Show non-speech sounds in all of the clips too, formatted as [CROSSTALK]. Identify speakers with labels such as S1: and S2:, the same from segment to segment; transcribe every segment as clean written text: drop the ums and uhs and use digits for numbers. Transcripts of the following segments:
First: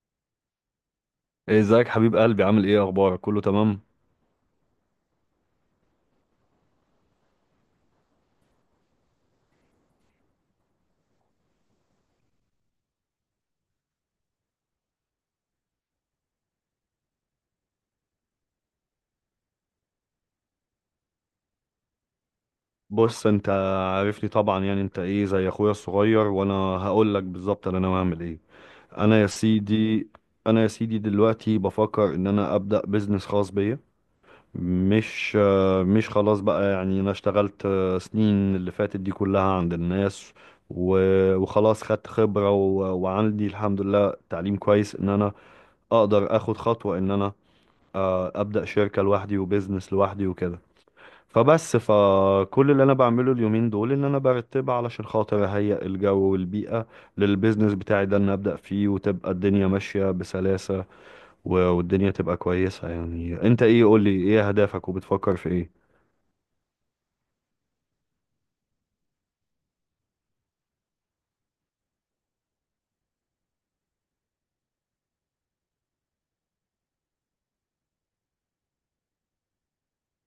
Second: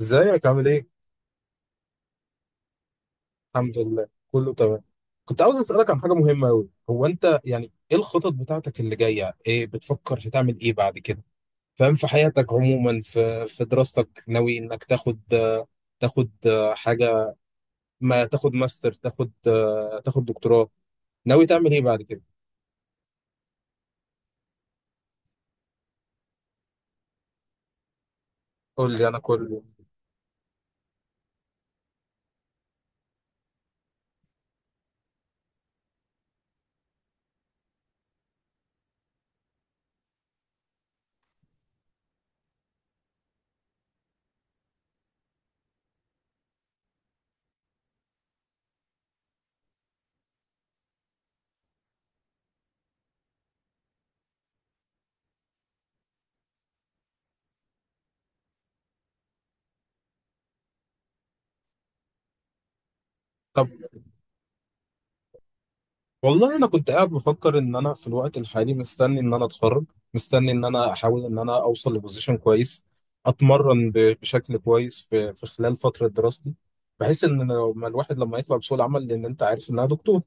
S1: ازيك عامل ايه؟
S2: ازيك حبيب قلبي، عامل ايه؟ اخبارك؟ كله
S1: الحمد
S2: تمام.
S1: لله، كله تمام. كنت عاوز اسألك عن حاجة مهمة أوي. هو أنت يعني إيه الخطط بتاعتك اللي جاية؟ إيه بتفكر هتعمل إيه بعد كده؟ فاهم في حياتك عموما، في دراستك، ناوي إنك تاخد حاجة؟ ما تاخد ماستر، تاخد دكتوراه؟ ناوي تعمل إيه بعد كده؟
S2: بص انت، عارفني طبعا، يعني انت ايه، زي اخويا الصغير، وانا هقول لك بالظبط انا ناوي اعمل ايه.
S1: قول لي أنا
S2: انا يا
S1: كله.
S2: سيدي انا يا سيدي دلوقتي بفكر ان انا ابدا بزنس خاص بيا. مش خلاص بقى، يعني انا اشتغلت سنين اللي فاتت دي كلها عند الناس. وخلاص خدت خبرة، وعندي الحمد لله تعليم كويس ان انا اقدر اخد خطوة ان انا ابدا شركة لوحدي وبزنس لوحدي وكده. فبس، فكل اللي انا بعمله اليومين دول ان انا برتبها علشان خاطر اهيئ الجو والبيئة للبيزنس بتاعي ده ان ابدأ فيه وتبقى الدنيا ماشية بسلاسة، والدنيا تبقى كويسة. يعني انت
S1: طب
S2: ايه، قولي ايه اهدافك وبتفكر في ايه؟
S1: والله انا كنت قاعد بفكر ان انا في الوقت الحالي مستني ان انا اتخرج، مستني ان انا احاول ان انا اوصل لبوزيشن كويس، اتمرن بشكل كويس في خلال فتره دراستي، بحيث ان لما الواحد يطلع بسوق العمل، لان انت عارف انها دكتور.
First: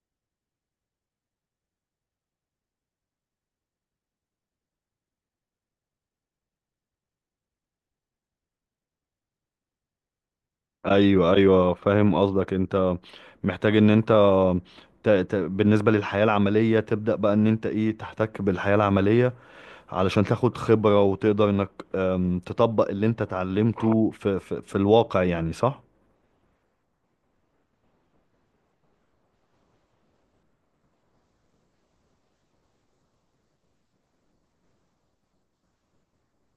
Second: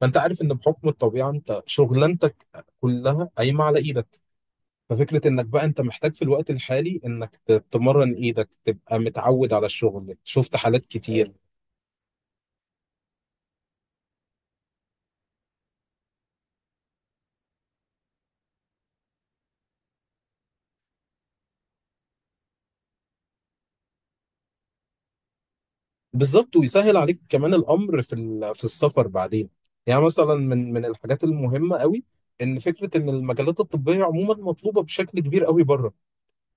S1: فانت عارف ان بحكم الطبيعه انت شغلانتك كلها قايمه على ايدك. ففكره انك بقى انت محتاج في الوقت الحالي انك تمرن ايدك تبقى متعود على الشغل. شفت حالات كتير.
S2: ايوه، ايوه، فاهم قصدك. انت محتاج ان انت بالنسبة للحياة العملية تبدأ بقى ان انت ايه تحتك بالحياة العملية علشان تاخد خبرة، وتقدر انك تطبق اللي انت اتعلمته في الواقع، يعني صح.
S1: بالظبط، ويسهل عليك كمان الامر في في السفر بعدين. يعني مثلا من الحاجات المهمه قوي ان فكره ان المجالات الطبيه عموما مطلوبه بشكل كبير قوي بره.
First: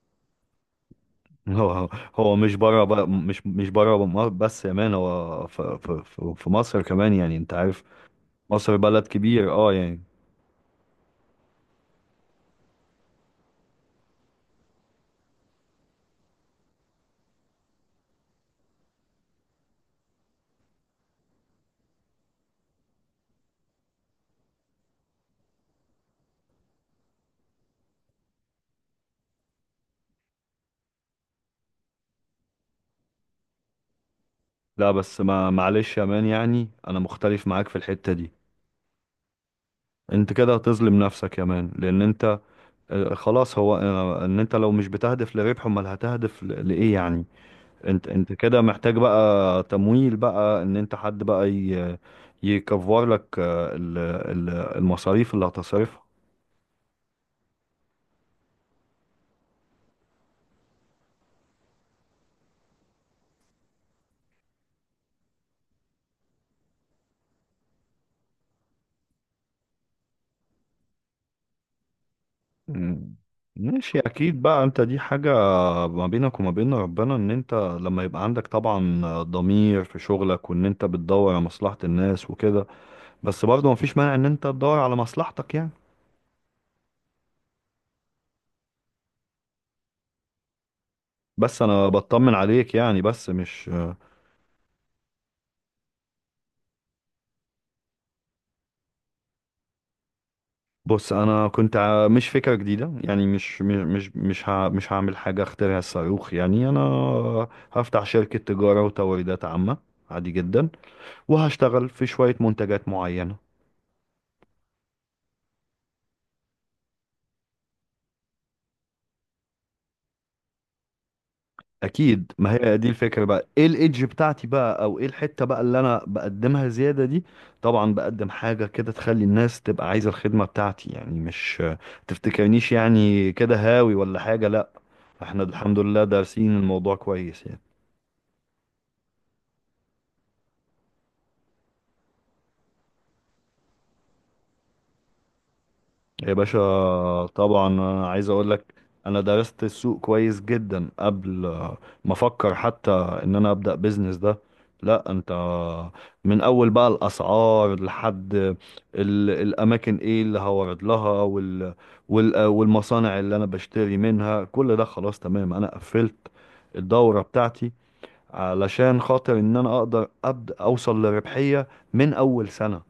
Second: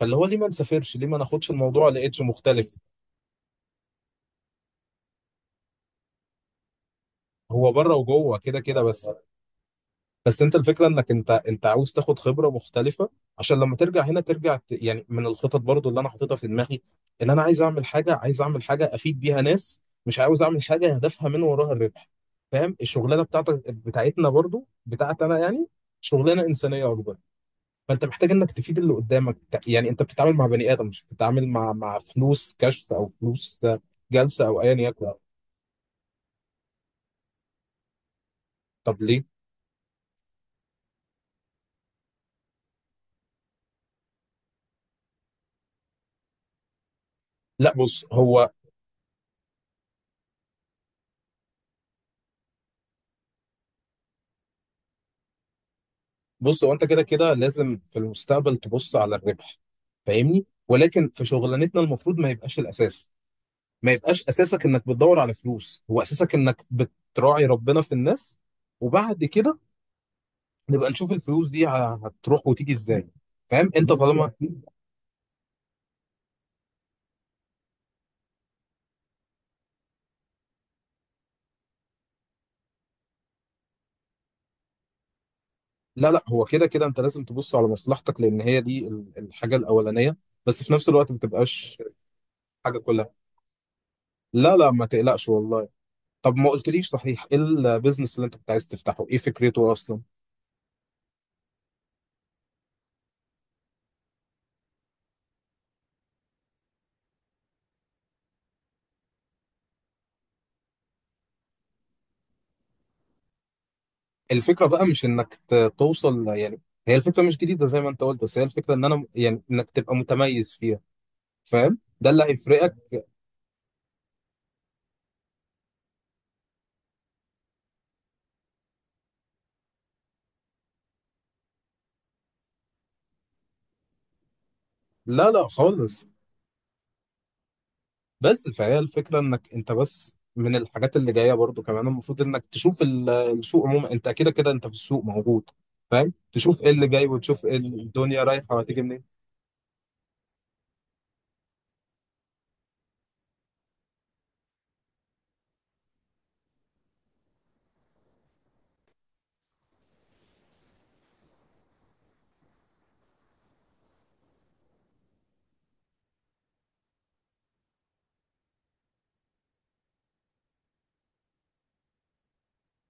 S1: فاللي هو ليه ما نسافرش؟ ليه ما
S2: [LAUGHS]
S1: ناخدش الموضوع
S2: هو
S1: لإيدج
S2: هو مش
S1: مختلف؟
S2: بره بقى، مش بره مصر بس يا مان، هو في مصر كمان، يعني انت
S1: هو
S2: عارف.
S1: بره وجوه كده
S2: مصر
S1: كده
S2: بلد
S1: بس.
S2: كبير، اه، يعني.
S1: بس انت الفكره انك انت عاوز تاخد خبره مختلفه عشان لما ترجع هنا ترجع... يعني من الخطط برضو اللي انا حاططها في دماغي ان انا عايز اعمل حاجه افيد بيها ناس، مش عاوز اعمل حاجه هدفها من وراها الربح. فاهم الشغلانه بتاعتك، بتاعتنا برضو، بتاعت انا يعني، شغلانه انسانيه اكبر. فانت محتاج انك تفيد اللي قدامك. يعني انت بتتعامل مع بني ادم، مش بتتعامل مع فلوس كشف او فلوس جلسه او ايا
S2: لا
S1: يكن.
S2: بس، ما معلش يا مان، يعني انا مختلف معاك في الحتة دي.
S1: طب ليه؟
S2: انت كده هتظلم نفسك يا مان، لان انت خلاص، هو ان انت لو مش بتهدف لربح، امال هتهدف لايه يعني؟
S1: لا،
S2: انت كده محتاج بقى تمويل بقى، ان انت حد بقى يكفر لك المصاريف اللي هتصرفها.
S1: بص هو انت كده كده لازم في المستقبل تبص على الربح، فاهمني؟ ولكن في شغلانتنا المفروض ما يبقاش الاساس. ما يبقاش اساسك انك بتدور على فلوس، هو اساسك انك بتراعي ربنا في الناس، وبعد كده نبقى نشوف الفلوس دي هتروح وتيجي ازاي.
S2: مم.
S1: فاهم انت؟
S2: ماشي،
S1: طالما...
S2: اكيد بقى، انت دي حاجة ما بينك وما بين ربنا، ان انت لما يبقى عندك طبعا ضمير في شغلك، وان انت بتدور على مصلحة الناس وكده، بس برضه ما فيش مانع ان انت تدور على مصلحتك يعني.
S1: لا لا، هو كده كده انت لازم تبص على مصلحتك لان هي دي الحاجة الاولانية، بس في نفس الوقت ما
S2: بس
S1: تبقاش
S2: انا بطمن عليك
S1: حاجة
S2: يعني،
S1: كلها.
S2: بس مش.
S1: لا لا، ما تقلقش والله. طب ما قلتليش صحيح، ايه البيزنس اللي انت كنت عايز تفتحه؟ ايه فكرته اصلا؟
S2: بص انا كنت مش فكرة جديدة، يعني مش هعمل حاجة اخترع الصاروخ يعني. انا هفتح شركة تجارة وتوريدات عامة، عادي جدا، وهشتغل في شوية منتجات معينة.
S1: الفكرة بقى مش انك توصل يعني. هي الفكرة مش جديدة زي ما انت قلت، بس هي الفكرة ان انا يعني انك تبقى متميز فيها، فاهم؟ ده اللي
S2: اكيد، ما
S1: هيفرقك.
S2: هي دي الفكره بقى، ايه الايدج بتاعتي بقى، او ايه الحته بقى اللي انا بقدمها زياده دي. طبعا بقدم حاجه كده تخلي الناس تبقى عايزه الخدمه بتاعتي، يعني مش تفتكرنيش يعني كده هاوي ولا حاجه، لا.
S1: لا
S2: احنا
S1: لا
S2: الحمد لله
S1: خالص.
S2: دارسين الموضوع كويس يعني.
S1: بس فهي الفكرة انك انت بس من الحاجات اللي جاية برضو كمان، المفروض انك تشوف السوق عموما. انت كده كده انت في السوق موجود، فاهم؟
S2: يا
S1: تشوف ايه اللي جاي
S2: باشا،
S1: وتشوف إيه
S2: طبعا انا
S1: الدنيا
S2: عايز اقول
S1: رايحة
S2: لك،
S1: وهتيجي منين.
S2: انا درست السوق كويس جدا قبل ما افكر حتى ان انا ابدا بيزنس ده. لا انت، من اول بقى الاسعار لحد الاماكن، ايه اللي هورد لها، والمصانع اللي انا بشتري منها، كل ده خلاص تمام، انا قفلت الدورة بتاعتي علشان خاطر ان انا اقدر ابدا اوصل لربحية من اول سنة.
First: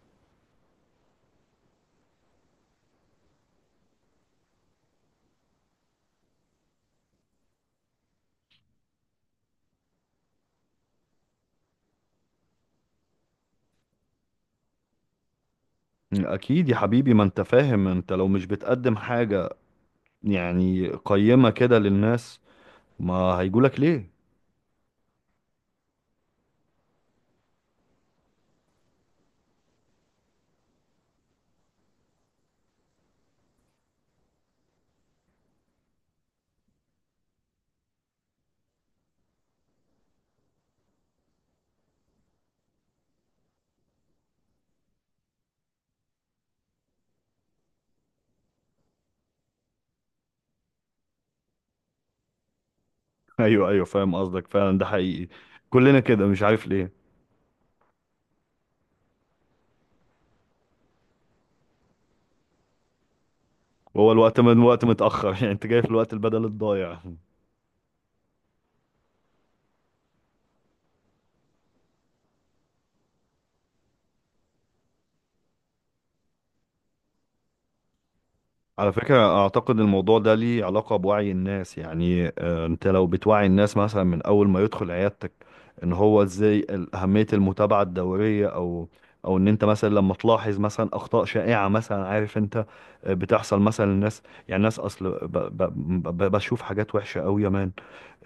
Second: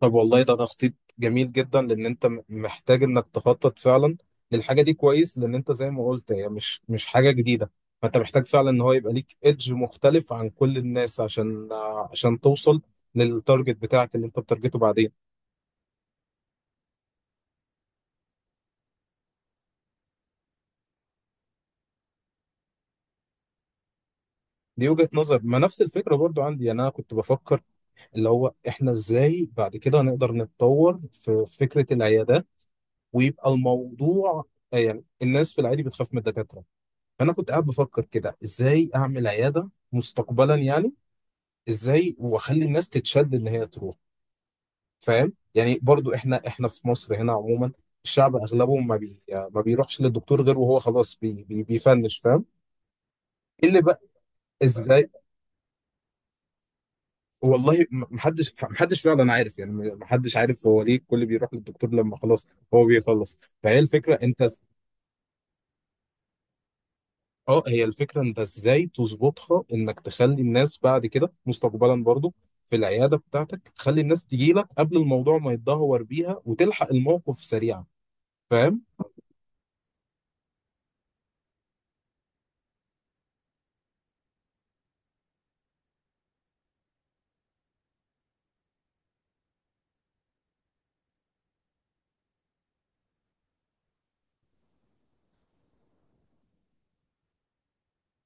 S1: طب والله ده تخطيط جميل جدا، لان انت محتاج انك تخطط فعلا للحاجه دي كويس، لان انت زي ما قلت هي مش حاجه جديده. فانت محتاج فعلا ان هو يبقى ليك ايدج مختلف عن كل الناس عشان عشان توصل للتارجت بتاعك اللي انت بتارجته بعدين.
S2: اكيد يا حبيبي، ما انت فاهم، انت لو مش بتقدم حاجة يعني قيمة كده للناس، ما هيجولك ليه.
S1: دي وجهه نظر. ما نفس الفكره برضو عندي يعني. انا كنت بفكر اللي هو احنا ازاي بعد كده هنقدر نتطور في فكره العيادات ويبقى الموضوع... يعني الناس في العادي بتخاف من الدكاتره. فانا كنت قاعد بفكر كده ازاي اعمل عياده مستقبلا يعني، ازاي واخلي الناس تتشد ان هي تروح. فاهم يعني؟ برضو احنا في مصر هنا عموما الشعب اغلبه ما بيروحش للدكتور غير وهو خلاص بي بي بيفنش، فاهم؟
S2: [LAUGHS]
S1: إيه
S2: ايوه،
S1: اللي
S2: ايوه،
S1: بقى؟
S2: فاهم قصدك، فعلا ده
S1: ازاي؟
S2: حقيقي. كلنا كده، مش عارف ليه.
S1: والله محدش فعلا عارف يعني. محدش عارف هو ليه الكل بيروح للدكتور لما خلاص هو بيخلص. فهي
S2: هو
S1: الفكره
S2: الوقت
S1: انت...
S2: من وقت متأخر، [LAUGHS] يعني انت جاي في الوقت البدل الضايع.
S1: اه، هي الفكرة انت ازاي تظبطها انك تخلي الناس بعد كده مستقبلا برضو في العيادة بتاعتك، تخلي الناس تجي لك قبل الموضوع ما يتدهور بيها وتلحق الموقف سريعا، فاهم؟
S2: على فكرة، أعتقد الموضوع ده ليه علاقة بوعي الناس، يعني أنت لو بتوعي الناس مثلا من أول ما يدخل عيادتك، إن هو إزاي أهمية المتابعة الدورية، أو إن أنت مثلا لما تلاحظ مثلا أخطاء شائعة مثلا، عارف أنت بتحصل مثلا للناس. يعني الناس أصل بشوف حاجات وحشة أوي يا مان.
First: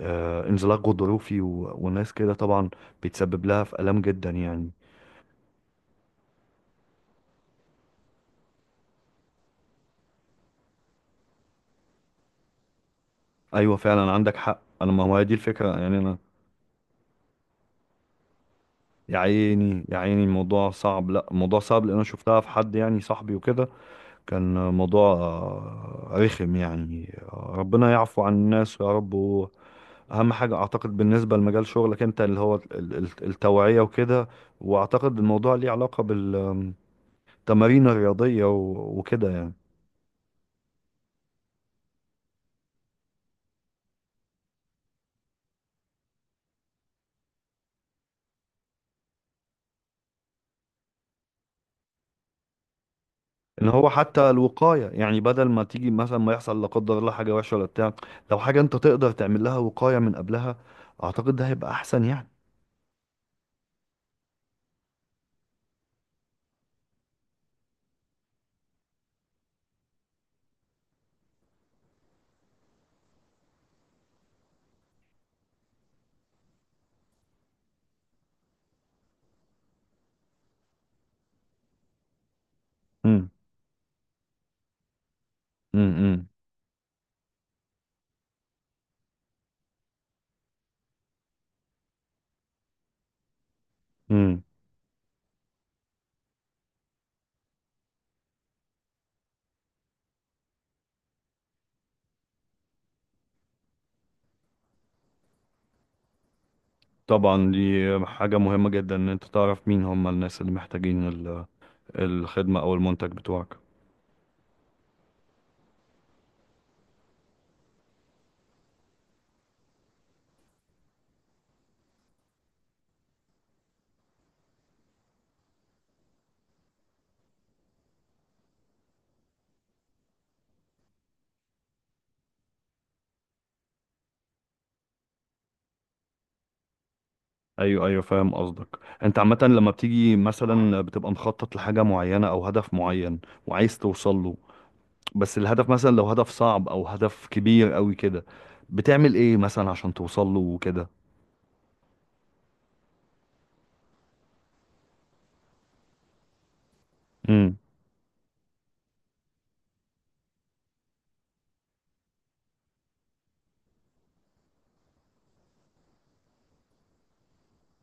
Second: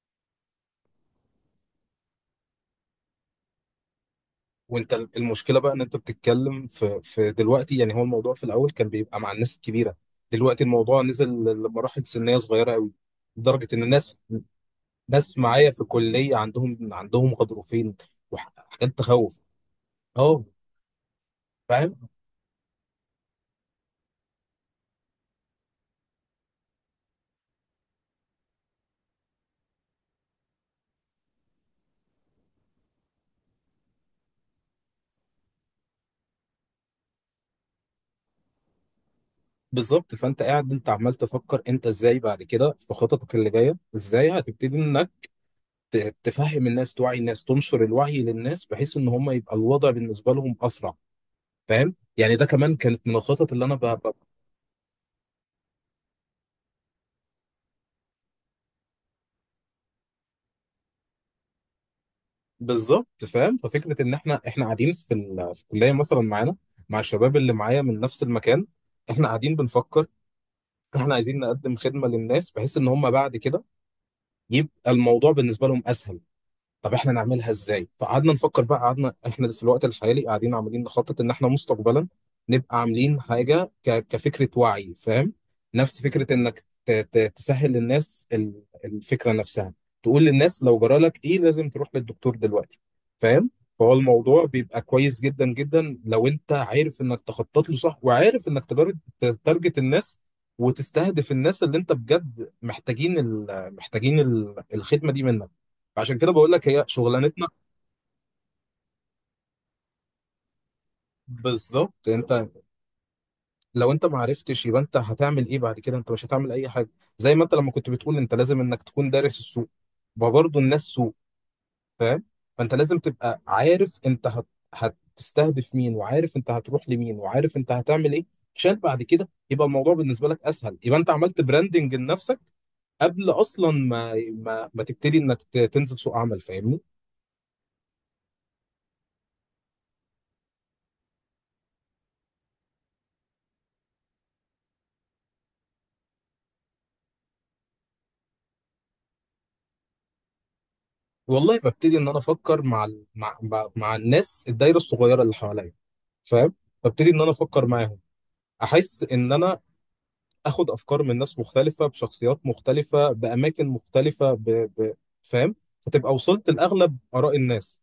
S2: انزلاق غضروفي، وناس كده طبعا بيتسبب لها في آلام جدا يعني.
S1: وانت المشكلة بقى ان انت بتتكلم في دلوقتي يعني. هو الموضوع في الاول كان بيبقى مع الناس الكبيرة، دلوقتي الموضوع نزل لمراحل سنية صغيرة قوي، لدرجة
S2: أيوة،
S1: ان
S2: فعلا
S1: الناس...
S2: عندك حق. أنا، ما هو هي دي
S1: ناس معايا في
S2: الفكرة يعني، أنا.
S1: الكلية عندهم غضروفين وحاجات
S2: يا
S1: تخوف.
S2: عيني، يا عيني،
S1: اه.
S2: الموضوع صعب، لا الموضوع صعب، لان انا شفتها في حد يعني صاحبي وكده، كان موضوع رخم يعني، ربنا يعفو عن الناس يا رب. واهم حاجه، اعتقد بالنسبه لمجال شغلك انت اللي هو التوعيه وكده، واعتقد الموضوع ليه علاقه بالتمارين الرياضيه، وكده يعني.
S1: بالظبط، فانت قاعد انت عمال تفكر انت ازاي بعد كده في خططك اللي جايه، ازاي هتبتدي انك تفهم الناس، توعي الناس، تنشر الوعي للناس بحيث ان هم يبقى الوضع بالنسبه لهم اسرع، فاهم يعني؟ ده كمان كانت من الخطط اللي
S2: ان
S1: انا...
S2: هو حتى الوقايه، يعني بدل ما تيجي مثلا ما يحصل لا قدر الله حاجه وحشه ولا بتاع، لو حاجه انت تقدر تعمل لها وقايه من قبلها، اعتقد ده هيبقى احسن يعني.
S1: بالظبط. فاهم ففكره ان احنا قاعدين في الكليه مثلا، معانا مع الشباب اللي معايا من نفس المكان. احنا قاعدين بنفكر، احنا عايزين نقدم خدمه للناس بحيث ان هم بعد كده يبقى الموضوع بالنسبه لهم اسهل. طب احنا نعملها ازاي؟ فقعدنا نفكر بقى. قعدنا احنا في الوقت الحالي قاعدين عمالين نخطط ان احنا مستقبلا نبقى عاملين
S2: امم.
S1: حاجه كفكره وعي، فاهم؟
S2: امم،
S1: نفس
S2: امم.
S1: فكره انك تسهل للناس الفكره نفسها. تقول للناس لو جرالك ايه لازم تروح للدكتور دلوقتي، فاهم؟ فهو
S2: امم.
S1: الموضوع بيبقى كويس جدا جدا لو انت عارف انك تخطط له صح وعارف انك تارجت الناس وتستهدف الناس اللي انت بجد محتاجين الخدمه دي منك. عشان كده بقول لك هي شغلانتنا.
S2: طبعا دي حاجة مهمة جدا، ان انت تعرف مين هم الناس اللي محتاجين
S1: بالظبط انت.
S2: الخدمة او المنتج بتوعك.
S1: لو انت ما عرفتش يبقى انت هتعمل ايه بعد كده؟ انت مش هتعمل اي حاجه. زي ما انت لما كنت بتقول انت لازم انك تكون دارس السوق. ما برضه الناس سوق، فاهم؟ فانت لازم تبقى عارف انت هتستهدف مين، وعارف انت هتروح لمين، وعارف انت هتعمل ايه، عشان بعد كده يبقى الموضوع بالنسبه لك اسهل. يبقى انت عملت براندنج لنفسك قبل اصلا ما تبتدي انك تنزل سوق عمل، فاهمني؟
S2: ايوه، ايوه، فاهم قصدك. انت عامة لما بتيجي مثلا بتبقى مخطط لحاجة معينة او هدف معين وعايز توصل له، بس الهدف مثلا لو هدف صعب او هدف كبير قوي كده، بتعمل ايه مثلا عشان توصل له وكده؟
S1: والله ببتدي ان انا افكر مع ال- مع مع مع الناس، الدايره الصغيره اللي حواليا، فاهم؟ ببتدي ان انا
S2: امم،
S1: افكر معاهم. احس ان انا اخد افكار من ناس مختلفه بشخصيات مختلفه باماكن مختلفه، فاهم؟ فتبقى وصلت لاغلب اراء الناس.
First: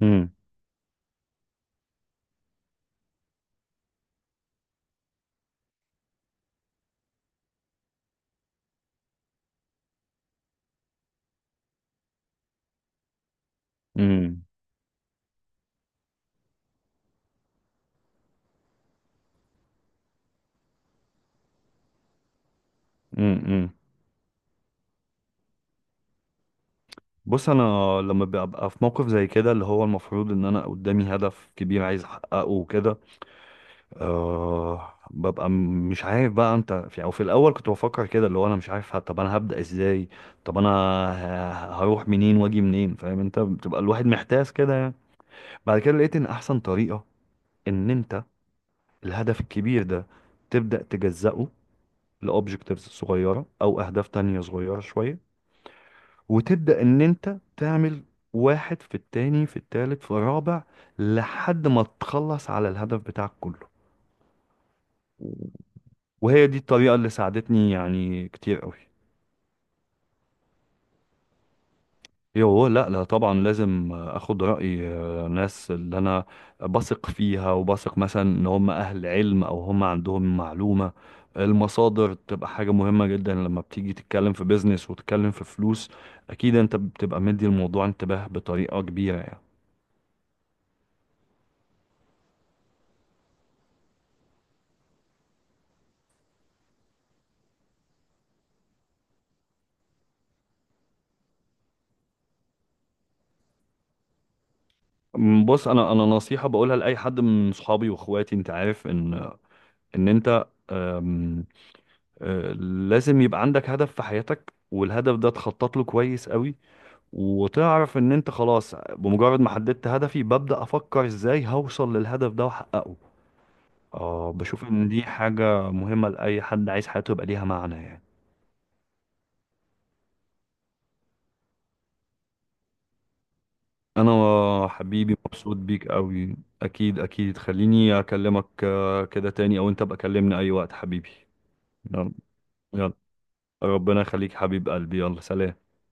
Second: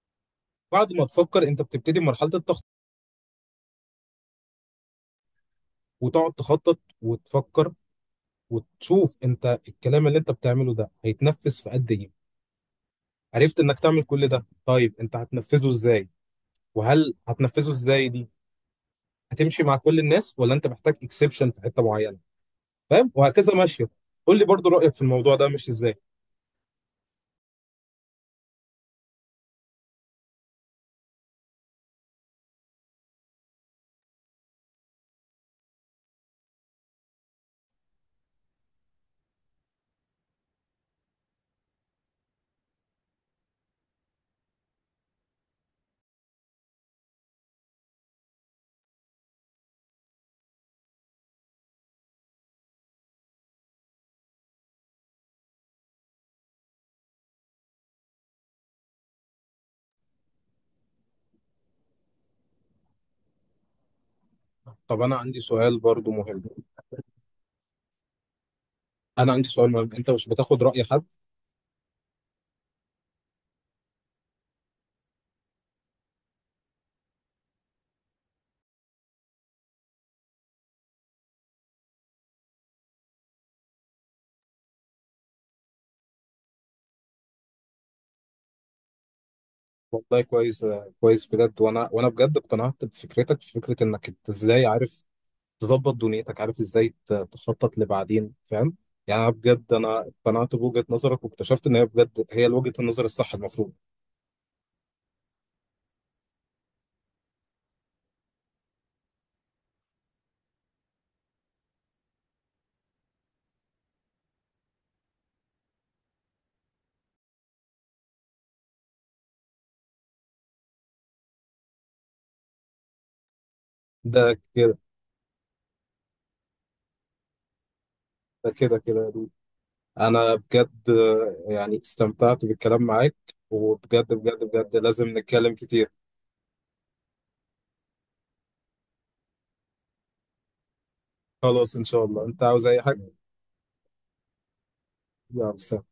S2: امم،
S1: بعد ما تفكر انت بتبتدي مرحله التخطيط، وتقعد تخطط وتفكر وتشوف انت الكلام اللي انت بتعمله ده هيتنفذ في قد ايه. عرفت انك تعمل كل
S2: امم،
S1: ده، طيب انت هتنفذه ازاي؟ وهل هتنفذه ازاي دي هتمشي مع كل الناس ولا انت محتاج اكسبشن في حته معينه، فاهم؟ وهكذا
S2: امم.
S1: ماشيه. قول لي برضو رايك في الموضوع ده مش ازاي.
S2: بص، انا لما ببقى في موقف زي كده، اللي هو المفروض ان انا قدامي هدف كبير عايز احققه وكده، أه ببقى مش عارف بقى، انت في او في الاول كنت بفكر كده، اللي هو انا مش عارف طب انا هبدأ ازاي؟ طب انا هروح منين واجي منين، فاهم انت، بتبقى الواحد محتاس كده يعني. بعد كده لقيت ان احسن طريقة ان انت الهدف الكبير ده تبدأ تجزأه لأوبجكتيفز صغيرة او اهداف تانية صغيرة شوية، وتبدأ ان انت تعمل واحد في التاني في التالت في الرابع لحد ما تخلص على الهدف بتاعك كله.
S1: طب انا عندي سؤال برضو مهم.
S2: وهي دي الطريقة اللي ساعدتني يعني كتير قوي.
S1: انا عندي سؤال مهم، انت مش بتاخد راي حد؟
S2: ايوه، لا، لا، طبعا لازم اخد رأي ناس اللي انا بثق فيها، وبثق مثلا ان هم اهل علم او هم عندهم معلومة. المصادر بتبقى حاجة مهمة جدا لما بتيجي تتكلم في بيزنس وتتكلم في فلوس، اكيد انت بتبقى مدي الموضوع انتباه بطريقة كبيرة يعني.
S1: والله كويس، كويس بجد. وانا بجد اقتنعت بفكرتك، في فكره انك انت ازاي عارف تظبط دنيتك، عارف ازاي تخطط لبعدين، فاهم؟ يعني أنا بجد، انا اقتنعت بوجهه نظرك واكتشفت ان هي بجد هي وجهه النظر الصح المفروض.
S2: بص، انا نصيحة بقولها لاي حد من صحابي واخواتي. انت عارف ان انت أم، آه، لازم يبقى عندك هدف في حياتك، والهدف ده تخطط له كويس قوي، وتعرف ان انت خلاص بمجرد ما حددت هدفي ببدأ افكر ازاي هوصل للهدف ده واحققه. اه،
S1: ده
S2: بشوف
S1: كده،
S2: ان دي حاجة مهمة لأي حد عايز حياته يبقى ليها معنى يعني.
S1: ده كده كده، انا بجد، يعني استمتعت بالكلام معاك. وبجد بجد
S2: انا
S1: بجد
S2: حبيبي
S1: لازم نتكلم
S2: مبسوط بيك
S1: كتير.
S2: قوي. اكيد، اكيد، خليني اكلمك كده تاني، او انت بقى كلمني اي وقت حبيبي.
S1: خلاص ان شاء
S2: يلا،
S1: الله، انت عاوز اي
S2: يلا،
S1: حاجه.
S2: ربنا يخليك حبيب قلبي، يلا
S1: يلا،
S2: سلام.
S1: سلام.